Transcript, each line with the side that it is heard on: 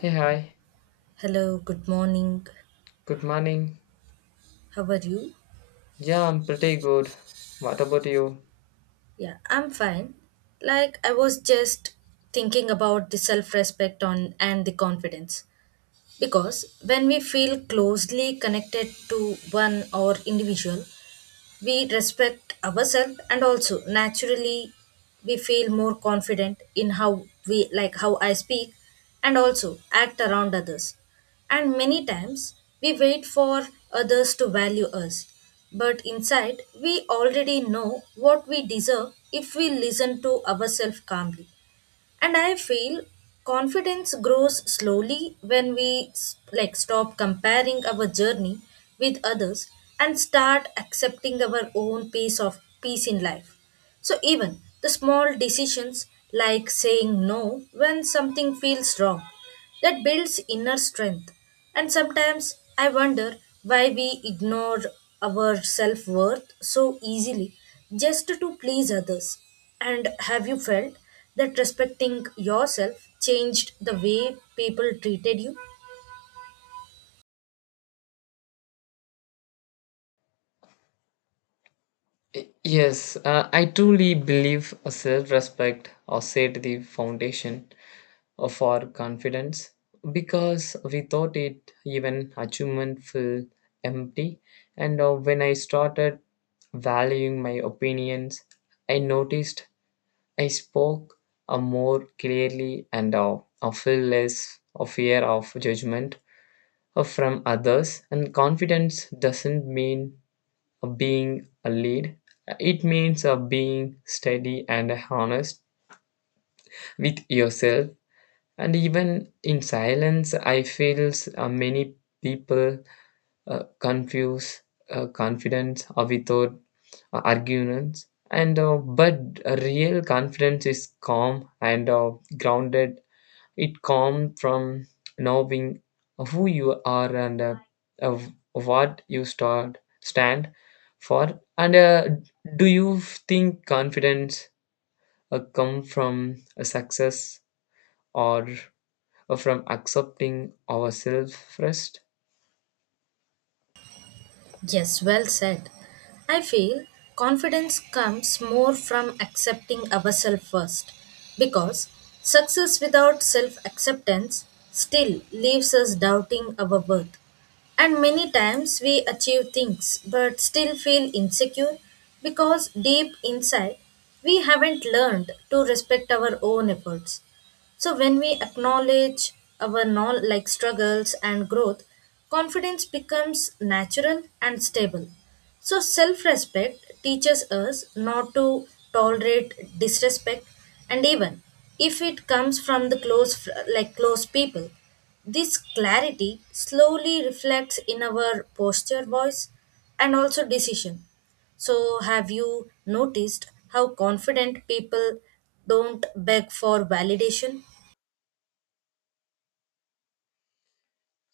left: Hey, hi.
right: Hello, good morning.
left: Good morning.
right: How are you?
left: Yeah, I'm pretty good. What about you?
right: Yeah, I'm fine. Like I was just thinking about the self-respect on and the confidence because when we feel closely connected to one or individual, we respect ourselves and also naturally we feel more confident in how we like how I speak and also act around others, and many times we wait for others to value us, but inside we already know what we deserve if we listen to ourselves calmly. And I feel confidence grows slowly when we stop comparing our journey with others and start accepting our own piece of peace in life. So even the small decisions like saying no when something feels wrong, that builds inner strength. And sometimes I wonder why we ignore our self worth so easily just to please others. And have you felt that respecting yourself changed the way people treated you?
left: Yes, I truly believe a self-respect or set the foundation of our confidence because without it, even achievement feel empty. And when I started valuing my opinions, I noticed I spoke more clearly and I feel less of fear of judgment from others and confidence doesn't mean being a lead, it means being steady and honest with yourself, and even in silence I feel many people confuse confidence without arguments and but real confidence is calm and grounded. It comes from knowing who you are and uh, what you stand for. And do you think confidence come from a success or from accepting ourselves first?
right: Yes, well said. I feel confidence comes more from accepting ourselves first, because success without self acceptance still leaves us doubting our worth. And many times we achieve things but still feel insecure because deep inside we haven't learned to respect our own efforts. So when we acknowledge our non like struggles and growth, confidence becomes natural and stable. So self-respect teaches us not to tolerate disrespect, and even if it comes from the close fr- like close people. This clarity slowly reflects in our posture, voice and also decision. So, have you noticed how confident people don't beg for validation?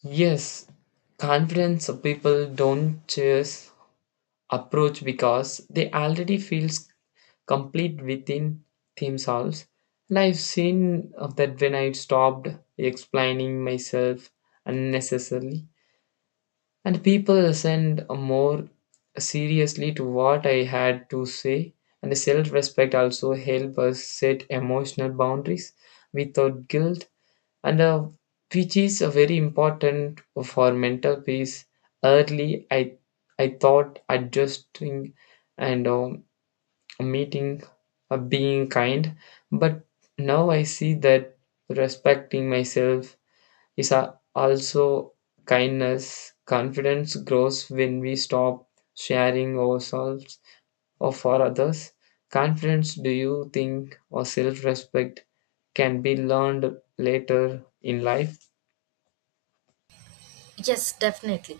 left: Yes, confidence of people don't chase approach because they already feels complete within theme songs. And I've seen of that when I stopped explaining myself unnecessarily, and people listened more seriously to what I had to say. And the self-respect also help us set emotional boundaries without guilt, and which is very important for mental peace. Early, I thought adjusting and meeting, a being kind. But now I see that respecting myself is a, also kindness. Confidence grows when we stop sharing ourselves or for others. Confidence, do you think, or self respect can be learned later in life?
right: Yes, definitely.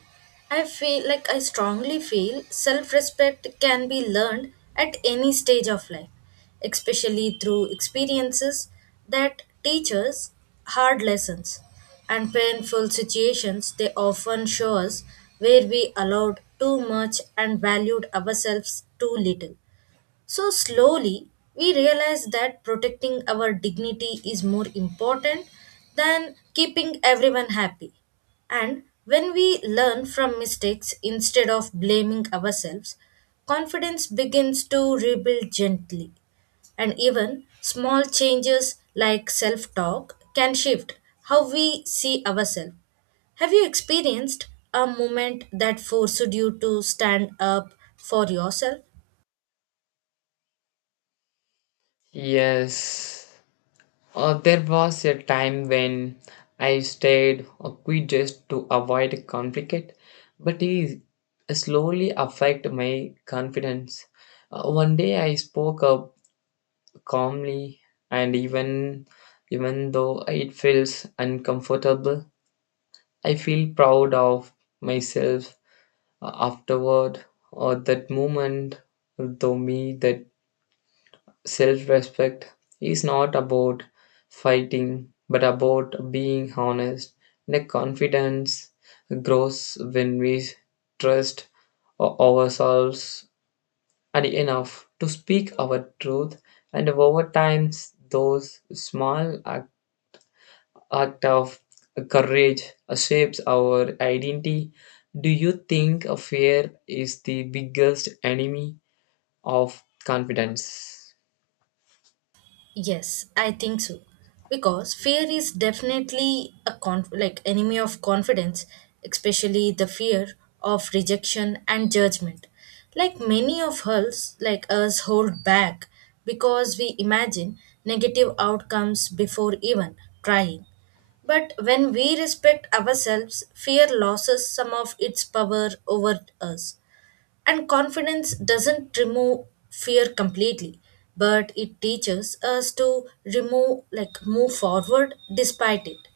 right: I feel like I strongly feel self respect can be learned at any stage of life, especially through experiences that teach us hard lessons and painful situations. They often show us where we allowed too much and valued ourselves too little. So slowly, we realize that protecting our dignity is more important than keeping everyone happy. And when we learn from mistakes instead of blaming ourselves, confidence begins to rebuild gently. And even small changes like self talk can shift how we see ourselves. Have you experienced a moment that forced you to stand up for yourself?
left: Yes, there was a time when I stayed awkward just to avoid conflict, but it slowly affected my confidence. One day I spoke up calmly, and even though it feels uncomfortable, I feel proud of myself afterward. Or that moment, though me that self respect is not about fighting, but about being honest. The confidence grows when we trust ourselves and enough to speak our truth, and over time, those small act of courage shapes our identity. Do you think a fear is the biggest enemy of confidence?
right: Yes, I think so. Because fear is definitely a enemy of confidence, especially the fear of rejection and judgment. Like many of us, like us hold back because we imagine negative outcomes before even trying. But when we respect ourselves, fear loses some of its power over us. And confidence doesn't remove fear completely, but it teaches us to remove like move forward despite it.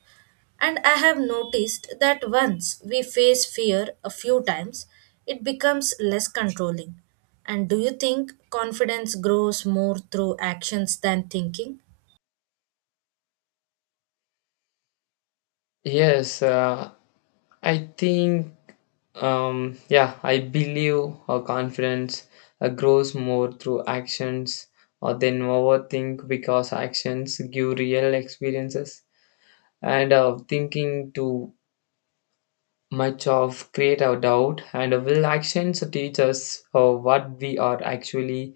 right: And I have noticed that once we face fear a few times, it becomes less controlling. And do you think confidence grows more through actions than thinking?
left: Yes, I think, yeah, I believe our confidence grows more through actions or than overthink because actions give real experiences and thinking to much of create our doubt and will actions teach us what we are actually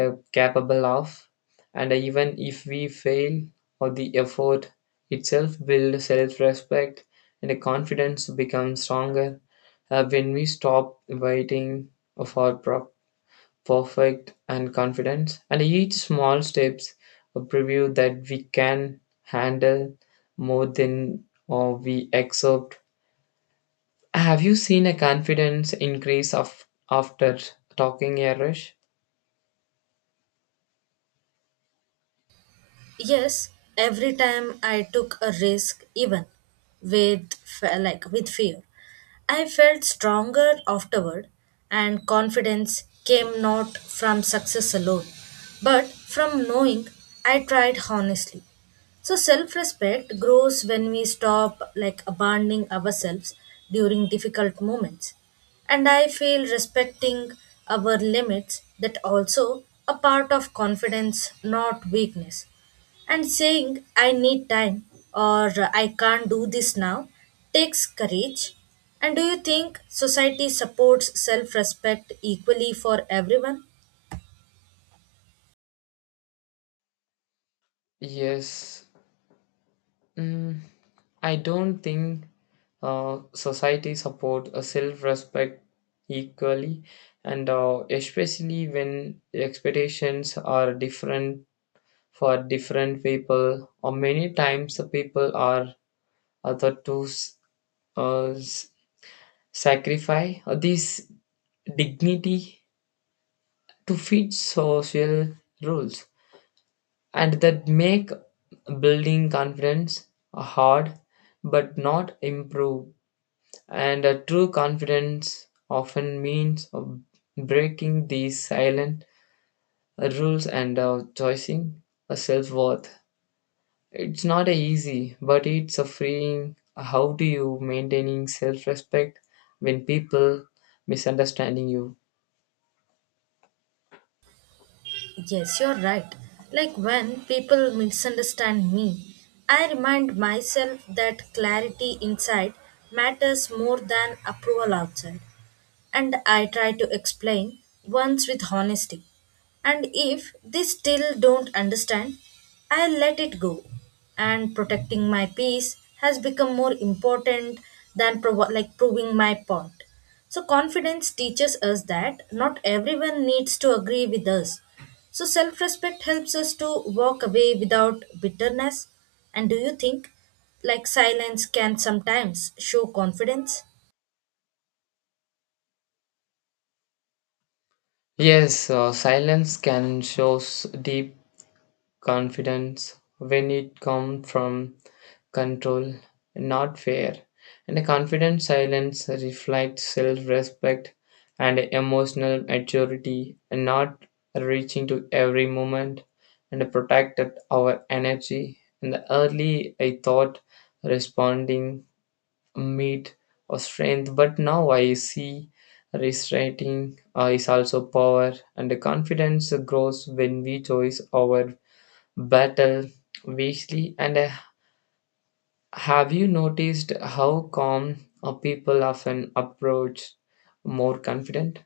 left: capable of and even if we fail or the effort itself builds self-respect and the confidence becomes stronger when we stop waiting for perfect and confidence and each small steps a preview that we can handle more than or we accept. Have you seen a confidence increase of, after talking Irish?
right: Yes, every time I took a risk, even with fe- like with fear, I felt stronger afterward, and confidence came not from success alone, but from knowing I tried honestly. So self-respect grows when we stop abandoning ourselves during difficult moments. And I feel respecting our limits that also a part of confidence, not weakness. And saying, I need time or I can't do this now takes courage. And do you think society supports self respect equally for everyone?
left: Yes. Mm, I don't think society support a self-respect equally, and especially when expectations are different for different people, or many times the people are other to uh, s- sacrifice this dignity to fit social rules, and that make building confidence hard but not improve. And a true confidence often means breaking these silent rules and choosing a self-worth. It's not a easy but it's a freeing. How do you maintaining self-respect when people misunderstanding you?
right: Yes, you're right. Like when people misunderstand me, I remind myself that clarity inside matters more than approval outside. And I try to explain once with honesty. And if they still don't understand, I let it go. And protecting my peace has become more important than proving my point. So confidence teaches us that not everyone needs to agree with us. So self-respect helps us to walk away without bitterness. And do you think like silence can sometimes show confidence?
left: Yes, silence can shows deep confidence when it comes from control, not fear. And a confident silence reflects self respect and emotional maturity, and not reaching to every moment and protected our energy. In the early, I thought responding meet or strength, but now I see restrainting is also power, and the confidence grows when we choose our battle wisely. And have you noticed how calm people often approach more confident?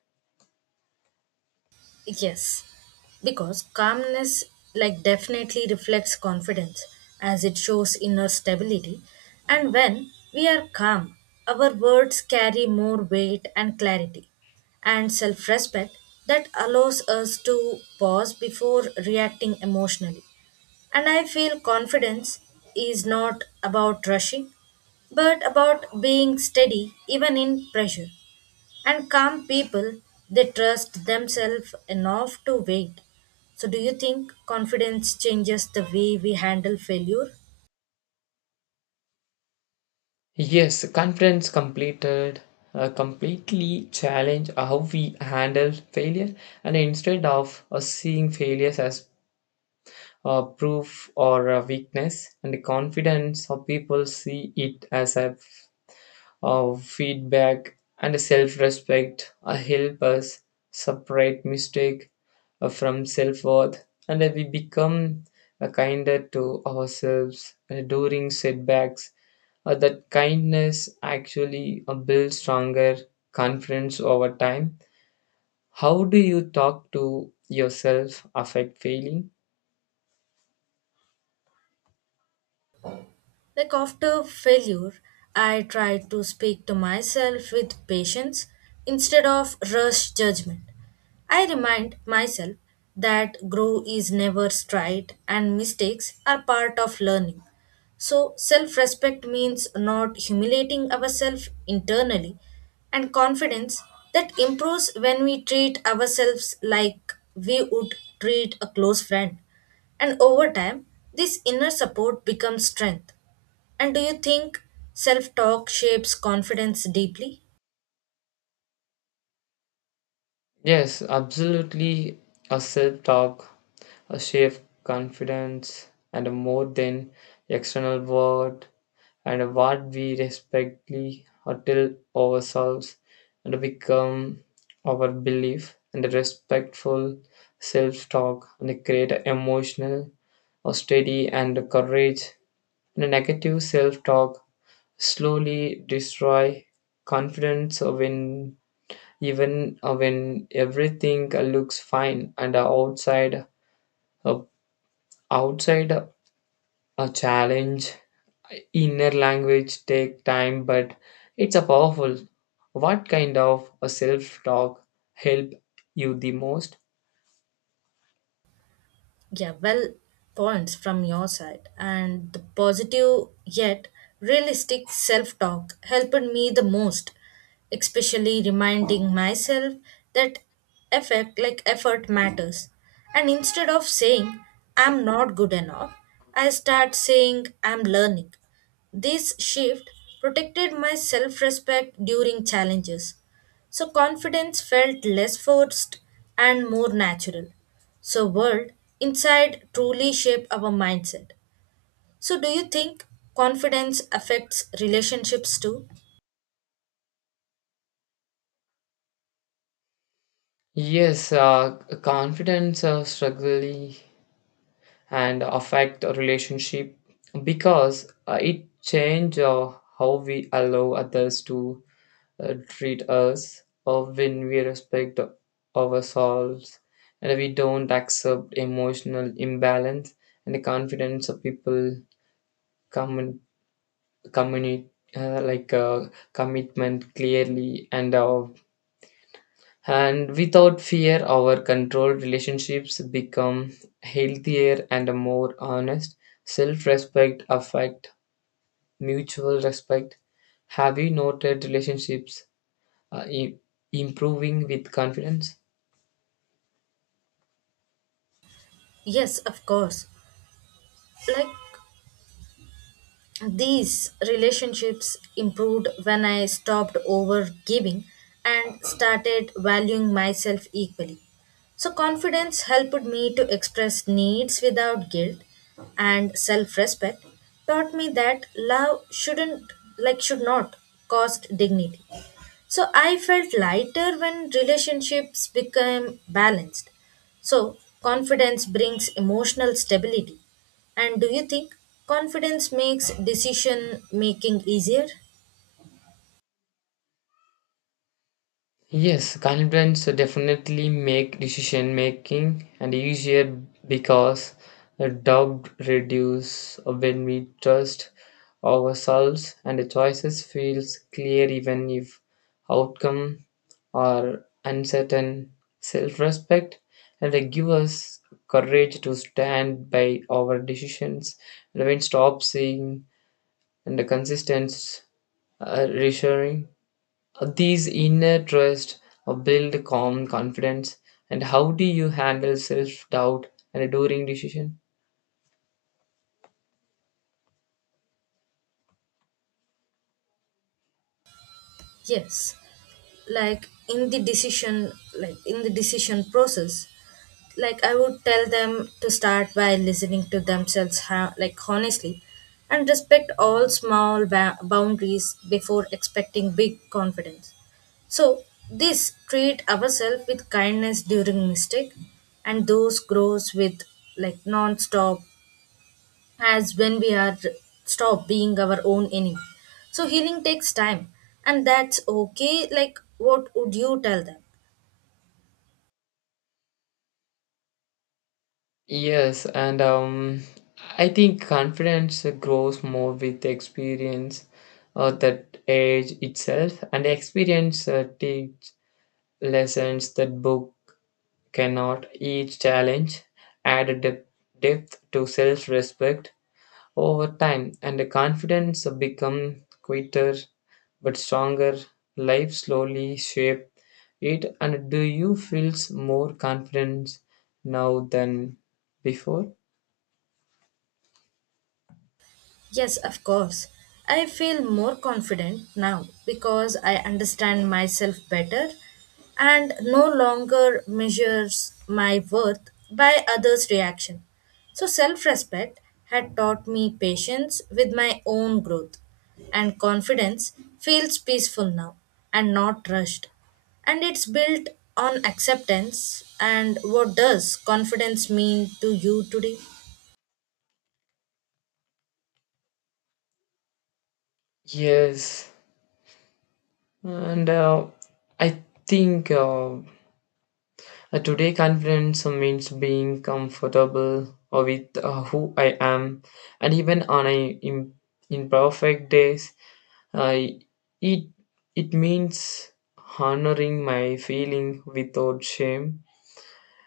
right: Yes, because calmness like definitely reflects confidence, as it shows inner stability. And when we are calm, our words carry more weight and clarity. And self-respect, that allows us to pause before reacting emotionally. And I feel confidence is not about rushing, but about being steady even in pressure. And calm people, they trust themselves enough to wait. So, do you think confidence changes the way we handle failure?
left: Yes, confidence completed completely challenge how we handle failure, and instead of seeing failures as proof or a weakness, and the confidence of people see it as a of feedback and self-respect help us separate mistake from self-worth and that we become kinder to ourselves during setbacks. That kindness actually builds stronger confidence over time. How do you talk to yourself affect failing?
right: Like after failure, I try to speak to myself with patience instead of rush judgment. I remind myself that growth is never straight and mistakes are part of learning. So, self respect means not humiliating ourselves internally, and confidence that improves when we treat ourselves like we would treat a close friend. And over time, this inner support becomes strength. And do you think self talk shapes confidence deeply?
left: Yes, absolutely. A self talk, a shared confidence, and a more than external word, and a what we respectfully tell ourselves and become our belief, and a respectful self talk, and create a emotional, a steady, and a courage. And a negative self talk slowly destroy confidence when even when everything looks fine and uh, outside a challenge inner language take time but it's a powerful. What kind of a self talk help you the most?
right: Yeah, well, points from your side. And the positive yet realistic self talk helped me the most, especially reminding myself that effect like effort matters. And instead of saying I'm not good enough, I start saying I'm learning. This shift protected my self respect during challenges. So confidence felt less forced and more natural. So world inside truly shape our mindset. So do you think confidence affects relationships too?
left: Yes, confidence struggle and affect a relationship because it change how we allow others to treat us or when we respect ourselves and we don't accept emotional imbalance and the confidence of people commun- communi- uh, like uh, commitment clearly and without fear our controlled relationships become healthier and more honest. Self-respect affect mutual respect. Have you noted relationships uh, i- improving with confidence?
right: Yes, of course. Like, these relationships improved when I stopped overgiving and started valuing myself equally. So, confidence helped me to express needs without guilt, and self respect taught me that love shouldn't, should not cost dignity. So I felt lighter when relationships became balanced. So confidence brings emotional stability. And do you think confidence makes decision making easier?
left: Yes, confidence definitely make decision making and easier because the doubt reduce when we trust ourselves and the choices feels clear even if outcome are uncertain. Self-respect and they give us courage to stand by our decisions and when stop seeing and the consistent reassuring these inner trust build calm confidence. And how do you handle self doubt and during decision?
right: Yes, like in the decision, in the decision process, like I would tell them to start by listening to themselves, honestly, and respect all small boundaries before expecting big confidence. So this treat ourselves with kindness during mistake, and those grows with like non-stop as when we are stop being our own enemy. So healing takes time, and that's okay. Like what would you tell them?
left: Yes, and I think confidence grows more with experience that age itself, and experience teach lessons that book cannot. Each challenge add depth, depth to self-respect, over time and the confidence become quieter but stronger. Life slowly shape it. And do you feels more confident now than before?
right: Yes, of course. I feel more confident now because I understand myself better and no longer measures my worth by others' reaction. So, self respect had taught me patience with my own growth, and confidence feels peaceful now and not rushed. And it's built on acceptance. And what does confidence mean to you today?
left: Yes, and I think today confidence means being comfortable with who I am and even on a imperfect days. I it It means honoring my feeling without shame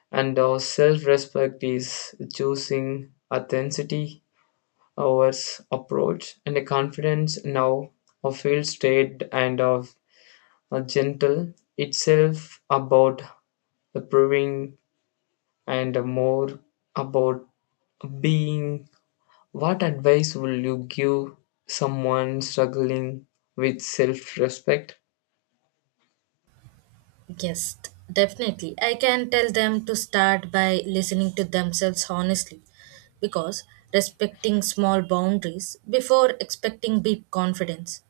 left: and our self-respect is choosing authenticity over approach and a confidence now a feel state and of a gentle itself about approving and more about being. What advice will you give someone struggling with self-respect?
right: Yes, definitely. I can tell them to start by listening to themselves honestly, because respecting small boundaries before expecting big confidence.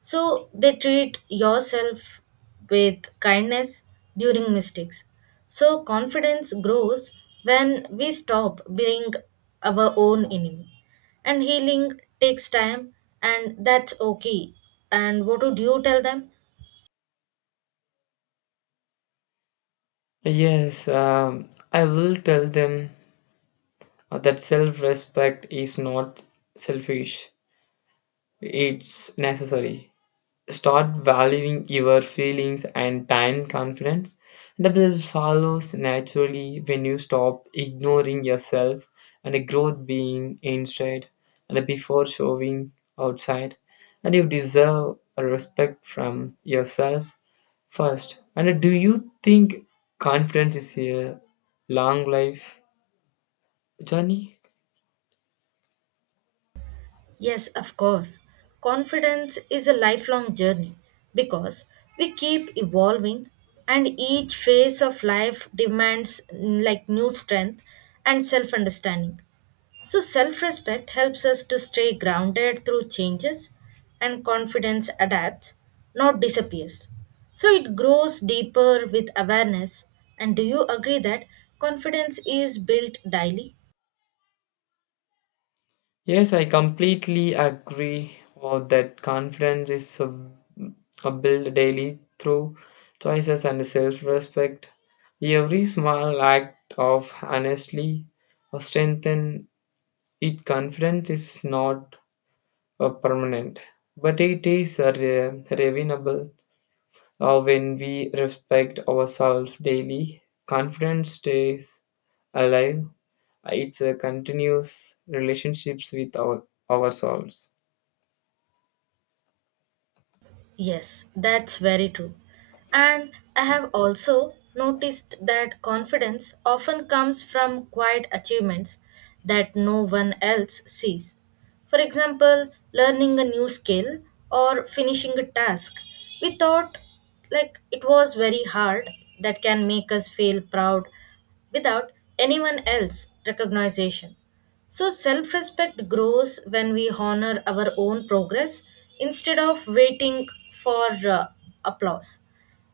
right: So they treat yourself with kindness during mistakes. So confidence grows when we stop being our own enemy. And healing takes time, and that's okay. And what would you tell them?
left: Yes, I will tell them that self respect is not selfish, it's necessary. Start valuing your feelings and time confidence. That will follows naturally when you stop ignoring yourself and a growth being inside and before showing outside. And you deserve a respect from yourself first. And do you think confidence is a long life journey?
right: Yes, of course. Confidence is a lifelong journey because we keep evolving and each phase of life demands new strength and self-understanding. So self-respect helps us to stay grounded through changes and confidence adapts, not disappears. So it grows deeper with awareness. And do you agree that confidence is built daily?
left: Yes, I completely agree or that confidence is a built daily through choices and self-respect. Every small act of honestly or strengthen it. Confidence is not a permanent, but it is a renewable. When we respect ourselves daily, confidence stays alive. It's a continuous relationships with ourselves.
right: Yes, that's very true. And I have also noticed that confidence often comes from quiet achievements that no one else sees. For example, learning a new skill or finishing a task we thought like it was very hard, that can make us feel proud without anyone else recognition. So, self respect grows when we honor our own progress instead of waiting for applause.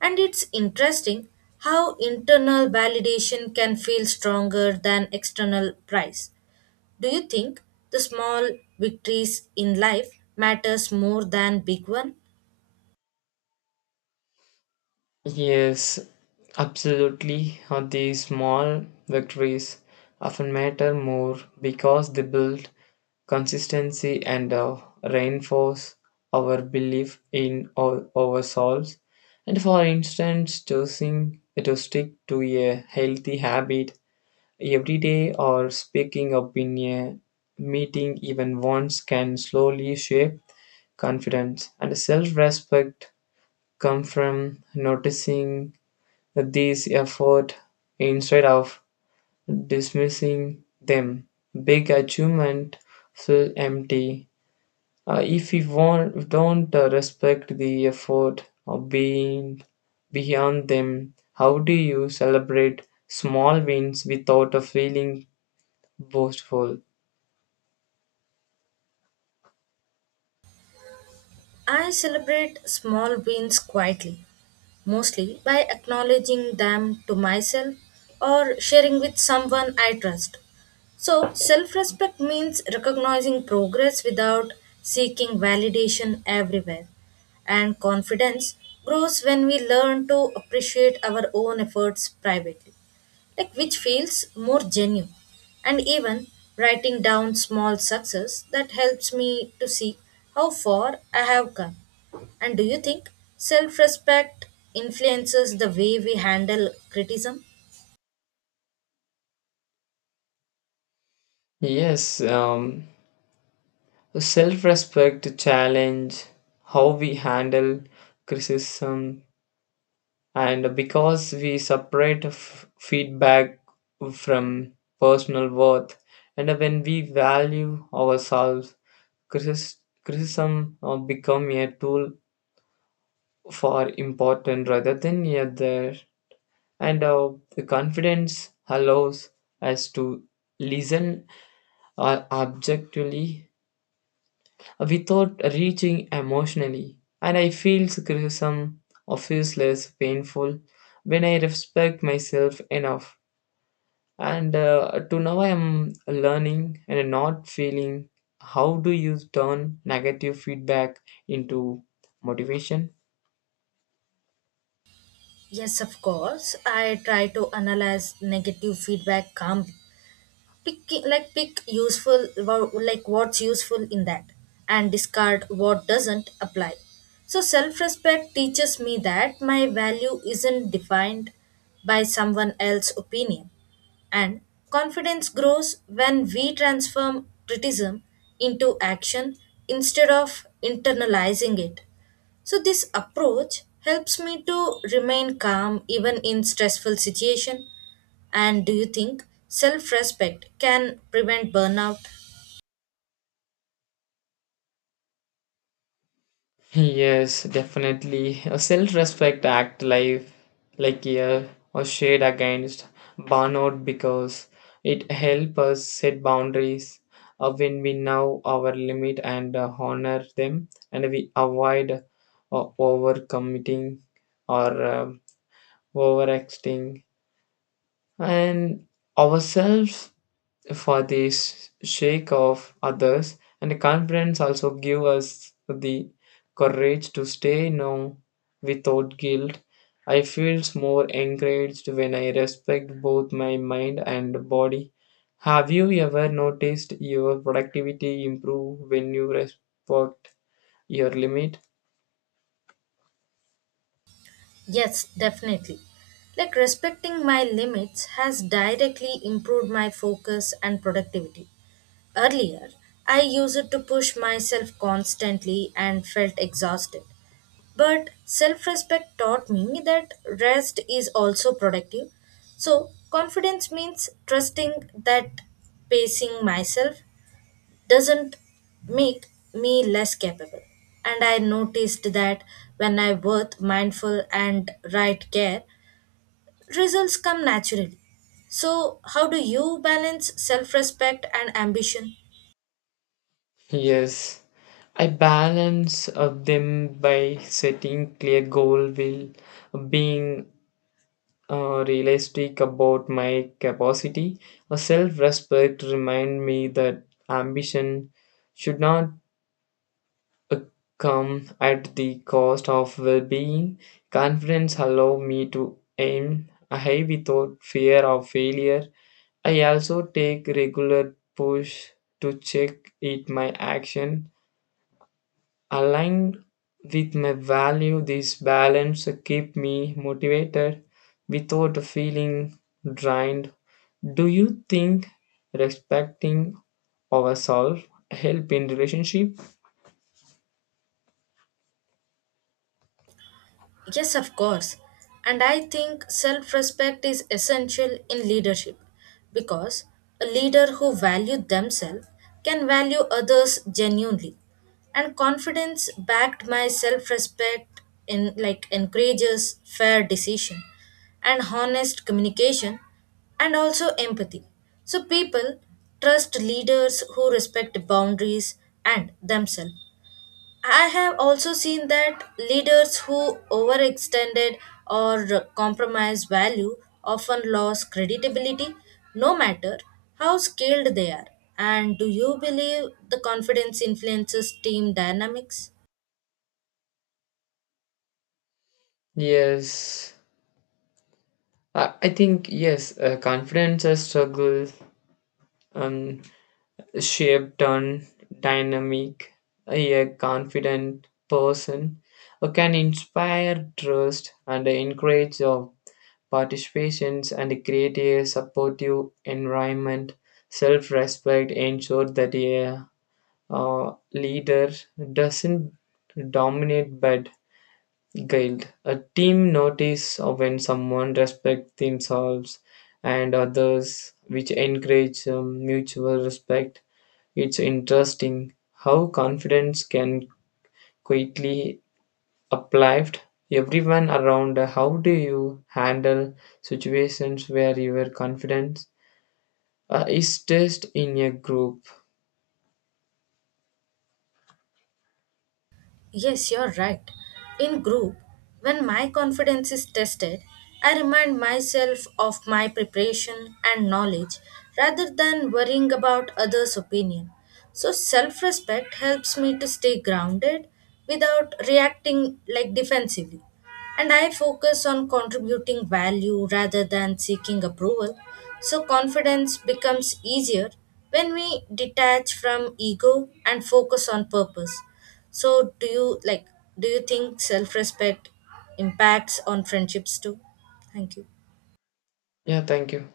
right: And it's interesting how internal validation can feel stronger than external praise. Do you think the small victories in life matters more than big one?
left: Yes, absolutely. These small victories often matter more because they build consistency and reinforce our belief in ourselves. And for instance, choosing to stick to a healthy habit everyday or speaking up in a meeting, even once, can slowly shape confidence. And self respect come from noticing these effort instead of dismissing them. Big achievement feel empty. If don't respect the effort of being beyond them. How do you celebrate small wins without a feeling boastful?
right: I celebrate small wins quietly, mostly by acknowledging them to myself or sharing with someone I trust. So, self respect means recognizing progress without seeking validation everywhere. And confidence grows when we learn to appreciate our own efforts privately, like which feels more genuine. And even writing down small success that helps me to see how far I have come. And do you think self respect influences the way we handle criticism?
left: Yes, self respect challenge how we handle criticism, and because we separate feedback from personal worth, and when we value ourselves, critis- criticism become a tool for important rather than a there. And the confidence allows us to listen objectively without reaching emotionally. And I feel criticism of is less painful when I respect myself enough. And to now, I am learning and not feeling. How do you turn negative feedback into motivation?
right: Yes, of course. I try to analyze negative feedback calmly, pick useful what's useful in that and discard what doesn't apply. So self-respect teaches me that my value isn't defined by someone else's opinion, and confidence grows when we transform criticism into action instead of internalizing it. So this approach helps me to remain calm even in stressful situation. And do you think self respect can prevent burnout?
left: Yes, definitely. A self-respect act life like a shade against burnout because it helps us set boundaries when we know our limit and honor them, and we avoid overcommitting or overacting and ourselves for the sake of others and confidence also give us the courage to stay no without guilt. I feel more encouraged when I respect both my mind and body. Have you ever noticed your productivity improve when you respect your limit?
right: Yes, definitely. Like respecting my limits has directly improved my focus and productivity. Earlier, I used it to push myself constantly and felt exhausted. But self respect taught me that rest is also productive. So, confidence means trusting that pacing myself doesn't make me less capable. And I noticed that when I work mindful and right care, results come naturally. So, how do you balance self respect and ambition?
left: Yes, I balance of them by setting clear goal will being realistic about my capacity. A self respect remind me that ambition should not uh, come at the cost of well being. Confidence allow me to aim high without fear of failure. I also take regular push to check it my action aligned with my value. This balance keep me motivated without feeling drained. Do you think respecting ourselves help in relationship?
right: Yes, of course. And I think self respect is essential in leadership, because a leader who values themselves can value others genuinely. And confidence backed by self respect in like encourages fair decision and honest communication and also empathy. So people trust leaders who respect boundaries and themselves. I have also seen that leaders who overextended or compromise value often lose credibility, no matter how skilled they are. And do you believe the confidence influences team dynamics?
left: Yes, I think yes. Confidence and struggle um, shaped on dynamic. A confident person who can inspire trust and encourage participations and create a supportive environment. Self respect ensures that a leader doesn't dominate but guild. A team notice when someone respects themselves and others, which encourage mutual respect. It's interesting how confidence can quickly uplift everyone around. How do you handle situations where your confidence is tested in a group?
right: Yes, you're right. In group, when my confidence is tested, I remind myself of my preparation and knowledge rather than worrying about others' opinion. So, self respect helps me to stay grounded without reacting defensively. And I focus on contributing value rather than seeking approval. So, confidence becomes easier when we detach from ego and focus on purpose. So do you think self-respect impacts on friendships too? Thank you.
left: Yeah, thank you.